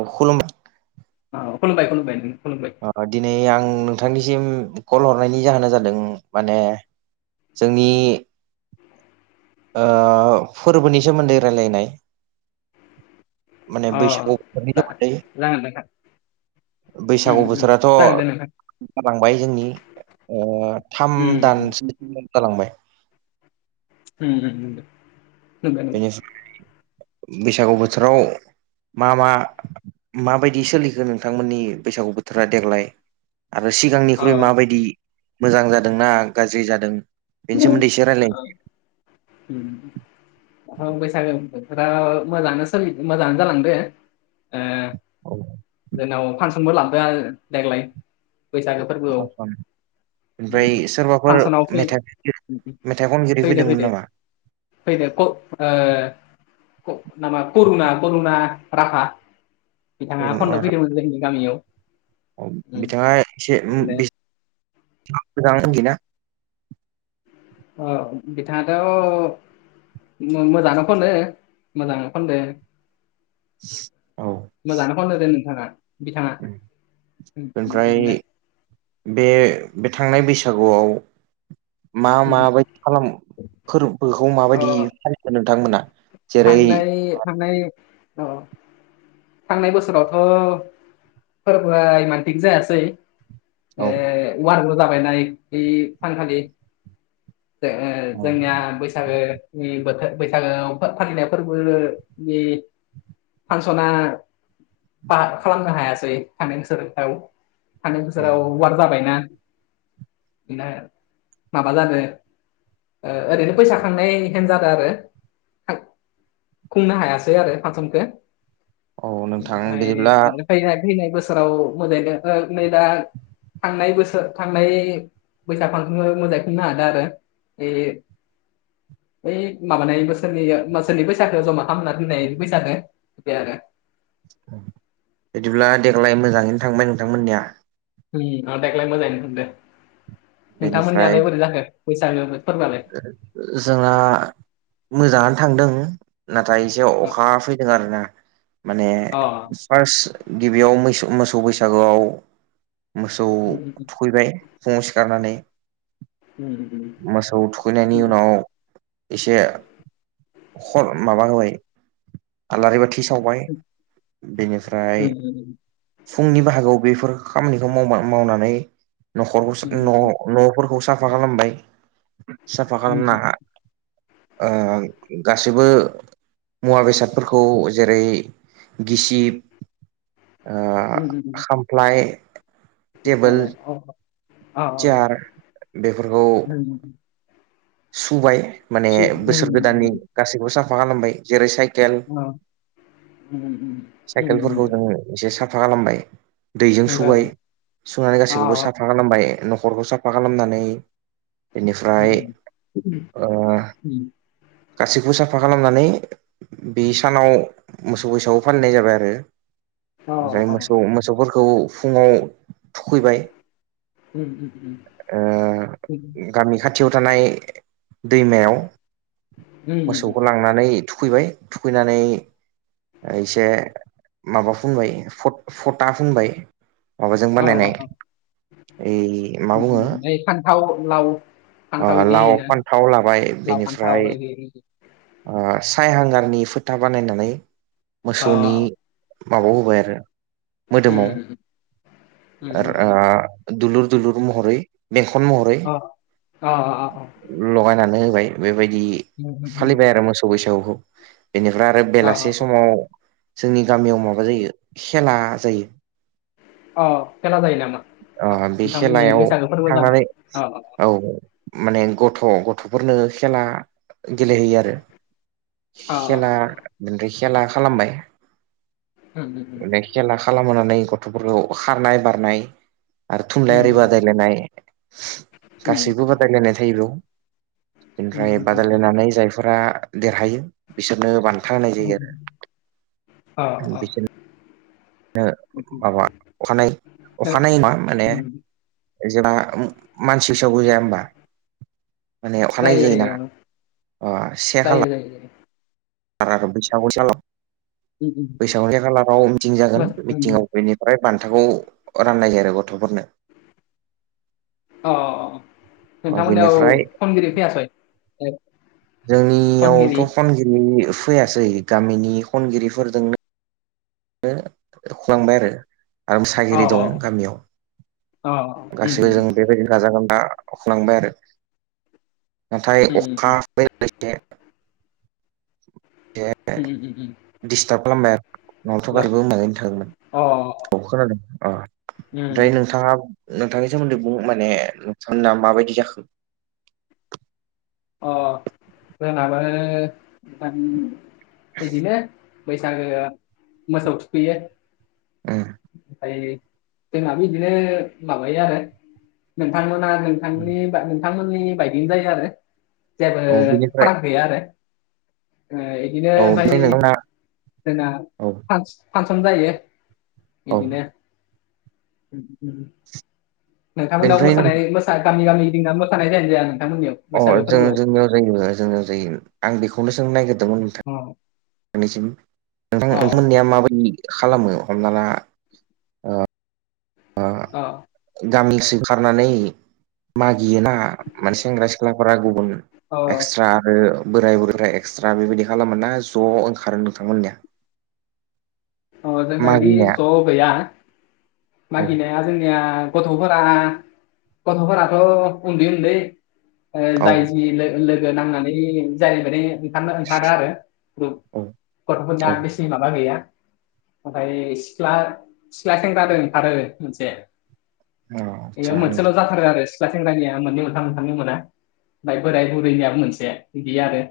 औ खुलुम औ खुलुबाय खुलुबाय। अ दिनै आं नोंथांनिसिम कल हरनायनि जाहोना जादों माने जोंनि ओ फोरबोनि सोमोन्दै रायजलायनाय माने अ जा जागोन नोंथां बैसागोआव उम [unintelligible] गु उम बोथोराथ' उम जागोन दे नोंथां जालांबाय जोंनि ओ थाम उम दानसो जालांबाय। होम। बे बैसागु बोथोराव मा मा माबायदि सोलिखो नोंथांमोननि बैसागु बोथोरा देग्लाय आरो औ सिगांनिख्रुइ माबायदि मोजां जादोंना गाज्रि जादों बेनि सोमोन्दै इसे रायलायनो हम। ओ बैसागो बोथोराव मोजांङानो सोलि मोजाङानो जालांदो। ओ औ जोंनाव फांसनबो लाबोदो देग्लाय बैसागो फोरबोआव ओमफ्राय सोरबाफोर फांसनाव फै मेथाइ मेथाइ खनगिरि फैदो फैदोंमोन फैदो नामा फैदो कर ओ नामा करुना करुना राभा बिथांङा खनना फैदोंमोन जोंनि गामियाव। औ बिथांङा एसे ओ उम बेस मोजां खनदोंना औ बिथाङाथ' मोजाङानो खनो मोजांङानो खनदों। औ। मोजांआनो खनदोदे नोंथांङा। ओमफ्राय बिदिनो बे बे थांनाय बैसागुआव मा माबायदि खालाम फोरबोखौ अ माबायदि फालिदों नोंथांमोना जेरै थांनाय थांनाय अ [inaudible] थांनाय बोसोरावथ' फोरबोआ इमान थिक जायासै। औ ए वारबो' जाबायना बै सानखाालि। ज औ जोंनिया बैसागो बे बोथोर बैसागो फालिनाय फोरबो बे फांसना पास खालामनो हायासै। थांनाय बोसोर आव। थांनाय बोसोराव वार जाबायना, बिनो माबा जादो ओरैनो फैसा खांनाय हेन जादो आरो। खुंनो हायासै आरो फांसनखो औ नोंथां बिदिब्ला फैनाय फैनाय बोसोराव मोजाङदों न नै दा थांनाय बोसोर थांनाय बैसाग मोजाङै नो हादों आरो। ए। बै माबानाय बोसोरनि बोसोरनि फैसाखौ जमा खालामनानै दोननाय फैसखौ [unintelligible] बिदिब्ला देग्लाय मोजाङैनो थांबाय नोंथांमोननिया। देग्लाय मोजाङैनो थांदों। बेनिफ्राय नोंथांमोननियालाय बोरै जाखो बैसागुआव फोरबोआलाय? जोंना मोजाङानो थांदों नाथाय अ अखा फैदों आरो ना माने अ फार्स्ट गिबियाव मै मोसौ बैसागोआव मोसौ उम थुखैबाय। फुंआव सिखारानानै। उम। मोसौ थुखैनायनि उम उनाव एसे माबा होबाय आलारि बाथि सावबाय, उम उम बेनिफ्राय फुंनि बाहागोआव बेफोर खामानिखौ माव मावनानै उम न'खरखौ' उम न' फोरखौ साफा खालामबाय। साफा उम खालामना ओ गासैबो मुवा बेसादफोरखौ, जेरै गिसिब ओ खामफ्लाय टेबोल, चेयार, बेफोरखौ सुबाय माने बोसोर गोदाननि गासैखौबो साफा खालामबाय जेरै साइकेल साइकेलफोरखौ जों उम। एसे साफा खालामबाय, दैजों सुबाय सुनानै गासैखौबो साफा साफा खालामबाय न'खरखौ साफा खालामनानै बेनिफ्राय ओ [inaudible] गासैखौबो साफा खालामनानै बे सानाव मोसौ बैसागु फालिनाय जाबाय आरो। ओमफ्राय मोसौ मोसौफोरखौ फुङाव थुखैबाय, गामि खाथियाव थानाय दैमायाव मोसौखौ लांनानै थुखैबाय थुखैनानै एसे माबा फुनबाय फटा फुनबाय। माबाजों बानायनाय इ मा बुङो लाव फान थाव लाबाय बेनिफ्राय साय हांगारनि फोथा बानायनानै मोसौनि माबाव होबाय आरो मोदोमाव दुलुर दुलुर महरै बेंखन महरै अ अ अ अ अ लगायनानै होबाय बेबायदि फालिबाय आरो मोसौ बैसागुखौ बेनिफ्राय आरो बेलासे समाव जोंनि गामियाव माबा जायो खेला जायो। अ खेला जायो नामा? अ बे खेलायाव थांनानै औ। माने गथ' गथ'फोरनो खेला गेलेहैयो आरो अ खेला फ्राय खेला खालामबाय अ खेला खालामहानै गथ'फोरखौ खारनाय बारनाय आरो थुनलाइारि बादायलायनाय गासैबो बादायलायनाय थायो बेयाव ओमफ्राय बादायलायनानै जायफोरा देरहायो बिसोरनो बान था होनाय जायो आरो बिसोरनो माबा अखानायै जायो अखानायै मा माने जेला मानसि सावगो जाया होमबा माने अखानायै जायोना जायो अ से खाला [unintelligible] [unintelligible] बैसागुनि खालाराव मिटिं जागोन मिटिंआव बेनि फ्राय बान्थाखौ राननाय जायो आरो गथ'फोरनो औ नोंथांमोननियाव बेनिफ्राय खनगिरि फैयासै? जोंनियावथ' खनगिरि खनगिरि फैयासै गामिनि खनगिरिफोरजोंनो खुलांबाय आरो। आरो अ मोसागिरि दं गामियाव अ उम, गासिबो जों बेबायदि गाजा गोमजा अख्लांबाय आरो नाथाय उम, अखा बे एसे उम, उम, उम. दिस्टाब खालामबाय आरो थ' हेल' गासिबो मोजाङैनो थाङोमोन अ अ खोनादों अ उम. ओमफ्राय नोंथाङा नोंथांनि सोमोन्दै बुं माने नोंथांमोना माबायदि जाखो? अ जोंनाबो बिदिनो बैसागोआ मोसौ थुखैयो ओ ओमफ्राय जोंहाबो बिदिनो माबायो आरो नोंथांमोना नोंथांनि बा नोंथांमोननि बायदिनो जायो आरो जेबो औ बिनिफ्राय फाराग गैया आरो बिनो औ ओमफाय ओमफ्राय नोंथांना जोंना औ फानसनो जायो। औ एदिनो नोंथांमोननाव बेनिफ्राय नों मोसानाय मोसा गामि गामि गिंना मोसानाय जायानो जाया नोंथांमोननियाव? अ बैसागो जों फोरबोआव जोंनियाव जायो जोंनियाव जायो आं बेखौनो सोंनो नागिरदोंमोन नोंथां औ नोंथांसिम नोंथां नोंथांमोननिया अ माबायदि खालामो हमना ला गामिसो खारनानै मागियोना माने सेंग्रा सिख्लाफोरा गुबुन अ एक्सट्रा आरो बोराय बुरै एक्सट्रा बेबायदि खालामोन ना ज' ओंखारो नोंथांमोननिया अ जोंनादि मागिनाया ज' गैया औ मागिनाय जोंनिया गथ'फोरा गथ'फोराथ' उन्दै-उन्दै औ जाय जि लोगो नांनानै जाय माने ओंखारनो [unintelligible] आरो ग्रुप औ औ गथ'फोरनिया बेसे माबा गैया ओमफ्राय सिख्ला सिख्ला सेंग्रादों ओंखारो मोनसे बेयो आदसा मोनसेल' नोंथां जाथारो आरो सिख्ला सेंग्रानिया मोननै मोनथाम ओंखारनो मोना ओमफ्राय बोराय बुरैनियाबो मोनसे एदि आरो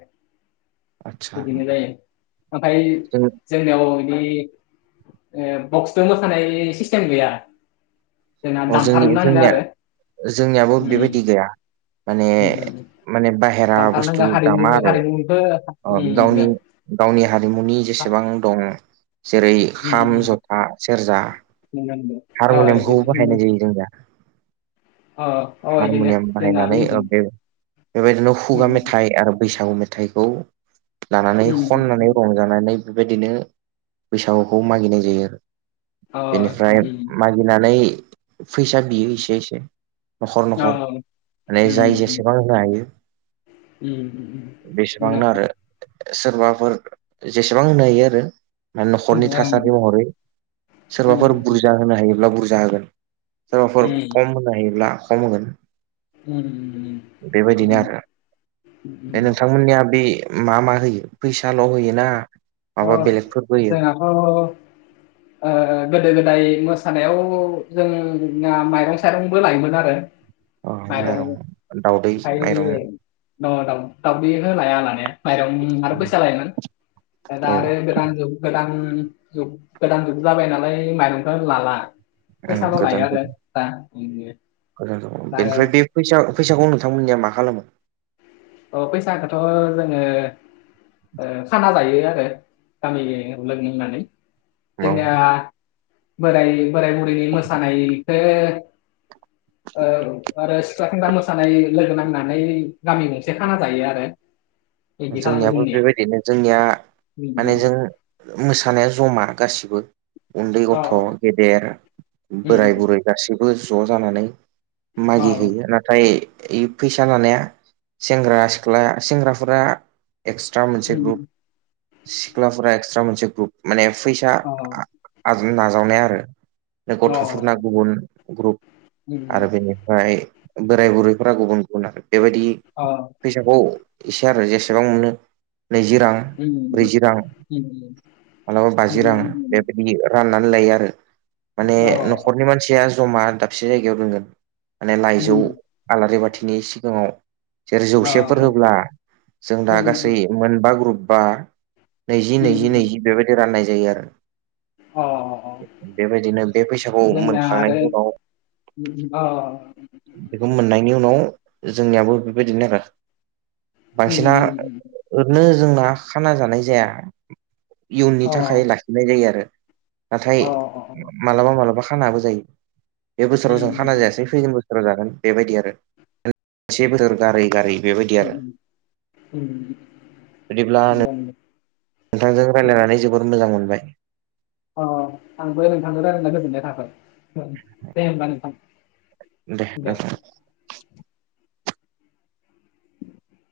आदसा बिदिनो जायो ओमफ्राय जों जोंनियाव बिदि ओ बक्सजों मोसानाय सिस्टेम गैया। जोंना अ जोंनि दानथारनो नांगो जोंनिया आरो जोंनियाबो उम बेबायदि गैया माने उम उम माने बाहेरा बुस्थु दामथारनांगो हारिमु दामा हारिमुनिबो उम आरो गावनि गावनि हारिमुनि जेसेबां दं जेरै खाम उम जथा सेरजा नंगौ नंगौ अ हारमुनियामखौ इदिनो नंगौ बाहायनाय जायो जों दा अ अ इदिनो हारमुनियाम जोंनाबो बाहायनानै ओ इदिनो बेबायदिनो खुगा उम मेथाइ आरो बैसागु मेथाइखौ लानानै उम खननानै उम रंजानानै बेबायदिनो बैसागुखौ मागिनाय जायो अ बेनिफ्राय उम मा बिनानै फैसा बियो एसे एसे न'खर अ न'खर माने जाय उम जेसेबां होनो हायो बेसेबांनो आरो सोरबाफोर जेसेबां होनो हायो आरो माने न'खरनि थासारि महरै सोरबाफोर बुरजा होनो हायोब्ला बुरजा होगोन सोरबाफोर खम होनो हायोब्ला खम होगोन उम बेबायदिनो बिदिनो आरो बे नोंथांमोननिया बे मा मा होयो फैसाल' होयोना ओ माबा बेलेगफोरबो होयो जोङाथ' ओ गोदो गोदाय मोसानायाव जोङा माइरं साइरंबो लायोमोन आरो अ माइरं मायरं ओमफ्राय ओ दाउखौ लाया लानाया माइरं आरो फैसा लायोमोन दा औ ओं आरो गोदान जुग गोदान जुग गोदान जुग जाबाय नालाय माइरंखौ लाला फैसाल' लायो आरो दा बिदिनो गोजो अ दा आरो बेनिफ्राय बे फैसा फैसाखौ नोंथांमोननिया मा खालामो औ फैसाखौथ' जोङो ओ खाना जायो आरो गामि लोगोनानै औ जोंनिया बोराइ बोराइ बुरैनि मोसानायखो औ आरो सिख्ला सेंग्रा मोसानाय लोगो नांनानै गामि गं से खाना जायो आरो बिदि खालामो जोंनियाबो जोंनिया बेबायदिनो जोंनिया माने जों मोसानाया जमा गासिबो उन्दै अ गथ' गेदेर अ बोराय बुरै गासैबो ज' जानानै अ मागि हैयो नाथाय इ फैसा लानाया सेंग्रा सिख्ला सेंग्राफोरा एक्सट्रा मोनसे ग्रुप सिख्लाफोरा एक्सट्रा मोनसे ग्रुप माने फै सा नाजावनाय आरो बे अ गथ'फोरना गुबुन ग्रुप उम आरो बेनिफ्राय बोराय बुरैफोरा गुबुन गुबुन आरो बेबायदि अ फैसाखौ एसे आरो जेसेबां मोनो नैजि रां उम अ उम ब्रैजि रां उम मालाबा अ बाजि रां बे बिदि राननानै लायो आरो माने अ न'खरनि मानसिया जमा दाबसे जायगायाव दोनगोन माने लाइजौ आलारि बाथिनि सिगाङाव जेरै जौसेफोर अ होब्ला जों दा गासै मोनबा ग्रुपा नैजि नैजि नैजि बेबायदि राननाय जायो आरो बेबायदिनो बे फैसाखौ मोनखांनायनि उनाव उम उम अ अ बेखौ मोननायनि उनाव जोंनियाबो बेबायदिनो रा बांसिना ओरैनो जोंना खाना जानाय जाया इयुननि थाखाय ला नाय जायो आरो नाथाय अ मालाबा मालाबा खानाबो जायो बे बोसोराव जों अ खाना जायासै फैगोन बोसोराव जागोन बेबायदि आरो से बोसोर गारै गारै [unintelligible] [inaudible] बिदिब्ला नोंथांजों रायलायनानै जोबोर मोजां मोनबाय अ अ आंबो नोंथांजों रायलायना गोजोननाय थाबाय दे होनबा नोंथां दे दोनथ